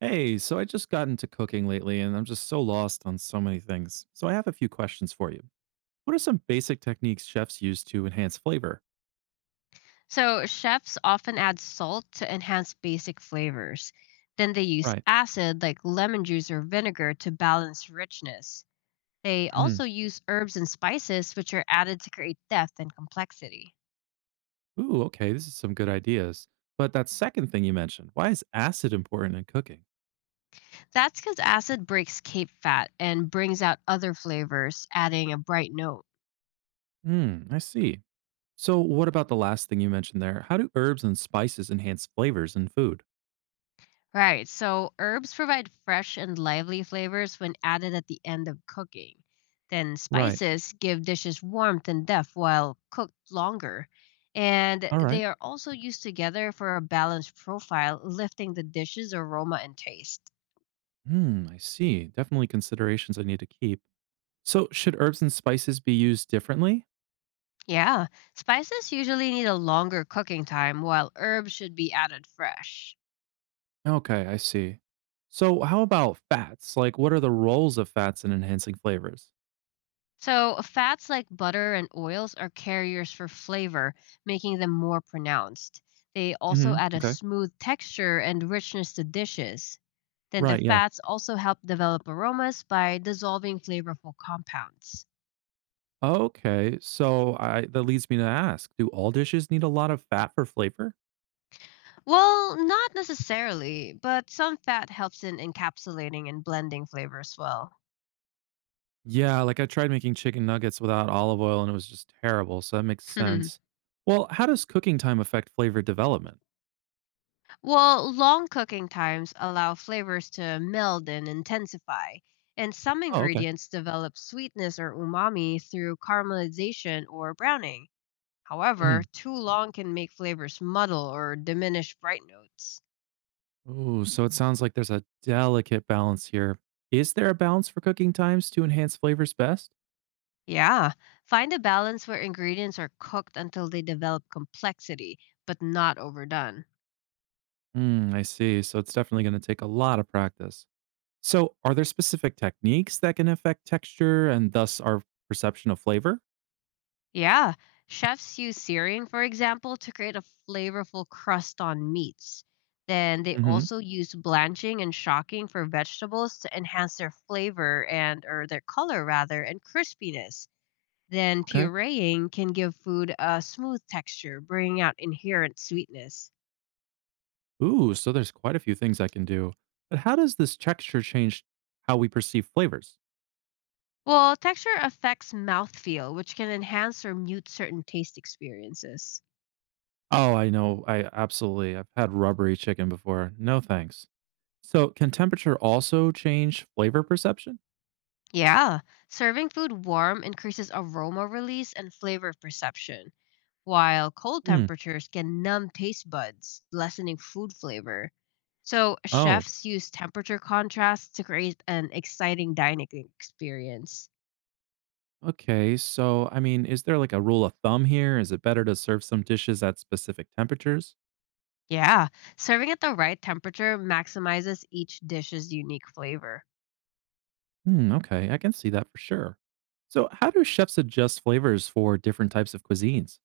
Hey, so I just got into cooking lately and I'm just so lost on so many things. So I have a few questions for you. What are some basic techniques chefs use to enhance flavor? So, chefs often add salt to enhance basic flavors. Then they use Right. acid like lemon juice or vinegar to balance richness. They Hmm. also use herbs and spices, which are added to create depth and complexity. Ooh, okay. This is some good ideas. But that second thing you mentioned, why is acid important in cooking? That's because acid breaks cape fat and brings out other flavors, adding a bright note. Hmm, I see. So what about the last thing you mentioned there? How do herbs and spices enhance flavors in food? Right. So herbs provide fresh and lively flavors when added at the end of cooking. Then Right. spices give dishes warmth and depth while cooked longer. And All right. they are also used together for a balanced profile, lifting the dish's aroma and taste. Hmm, I see. Definitely considerations I need to keep. So should herbs and spices be used differently? Yeah, spices usually need a longer cooking time while herbs should be added fresh. Okay, I see. So, how about fats? Like, what are the roles of fats in enhancing flavors? So, fats like butter and oils are carriers for flavor, making them more pronounced. They also Hmm. add a Okay. smooth texture and richness to dishes. Then the Right. Yeah. fats also help develop aromas by dissolving flavorful compounds. Okay, so I that leads me to ask, do all dishes need a lot of fat for flavor? Well, not necessarily, but some fat helps in encapsulating and blending flavors well. Yeah. Like I tried making chicken nuggets without olive oil and it was just terrible. So that makes sense. Well, how does cooking time affect flavor development? Well, long cooking times allow flavors to meld and intensify, and some Oh, okay. ingredients develop sweetness or umami through caramelization or browning. However, Hmm. too long can make flavors muddle or diminish bright notes. Ooh. So it sounds like there's a delicate balance here. Is there a balance for cooking times to enhance flavors best? Yeah, find a balance where ingredients are cooked until they develop complexity, but not overdone. Mm, I see. So it's definitely going to take a lot of practice. So, are there specific techniques that can affect texture and thus our perception of flavor? Yeah, chefs use searing, for example, to create a flavorful crust on meats. Then they Hmm. also use blanching and shocking for vegetables to enhance their flavor and or their color rather and crispiness. Then Okay. pureeing can give food a smooth texture, bringing out inherent sweetness. Ooh, so there's quite a few things I can do. But how does this texture change how we perceive flavors? Well, texture affects mouthfeel, which can enhance or mute certain taste experiences. Oh, I know. I absolutely. I've had rubbery chicken before. No thanks. So, can temperature also change flavor perception? Yeah, serving food warm increases aroma release and flavor perception. While cold Hmm. temperatures can numb taste buds, lessening food flavor. So, Oh, chefs use temperature contrast to create an exciting dining experience. okay. So, I mean, is there like a rule of thumb here? Is it better to serve some dishes at specific temperatures? Yeah, serving at the right temperature maximizes each dish's unique flavor. Hmm, okay, I can see that for sure. So, how do chefs adjust flavors for different types of cuisines?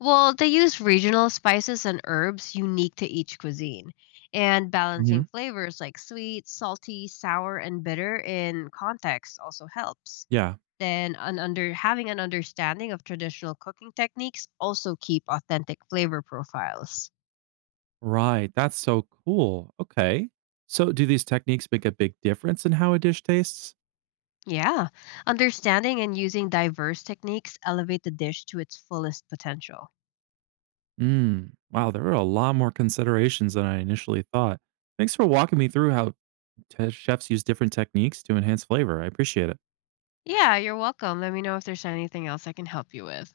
Well, they use regional spices and herbs unique to each cuisine, and Hmm. balancing flavors like sweet, salty, sour, and bitter in context also helps. Yeah, Then an under having an understanding of traditional cooking techniques also keep authentic flavor profiles. right. That's so cool. Okay. So, do these techniques make a big difference in how a dish tastes? Yeah, understanding and using diverse techniques elevate the dish to its fullest potential. Mm, wow, there are a lot more considerations than I initially thought. Thanks for walking me through how chefs use different techniques to enhance flavor. I appreciate it. Yeah, you're welcome. Let me know if there's anything else I can help you with.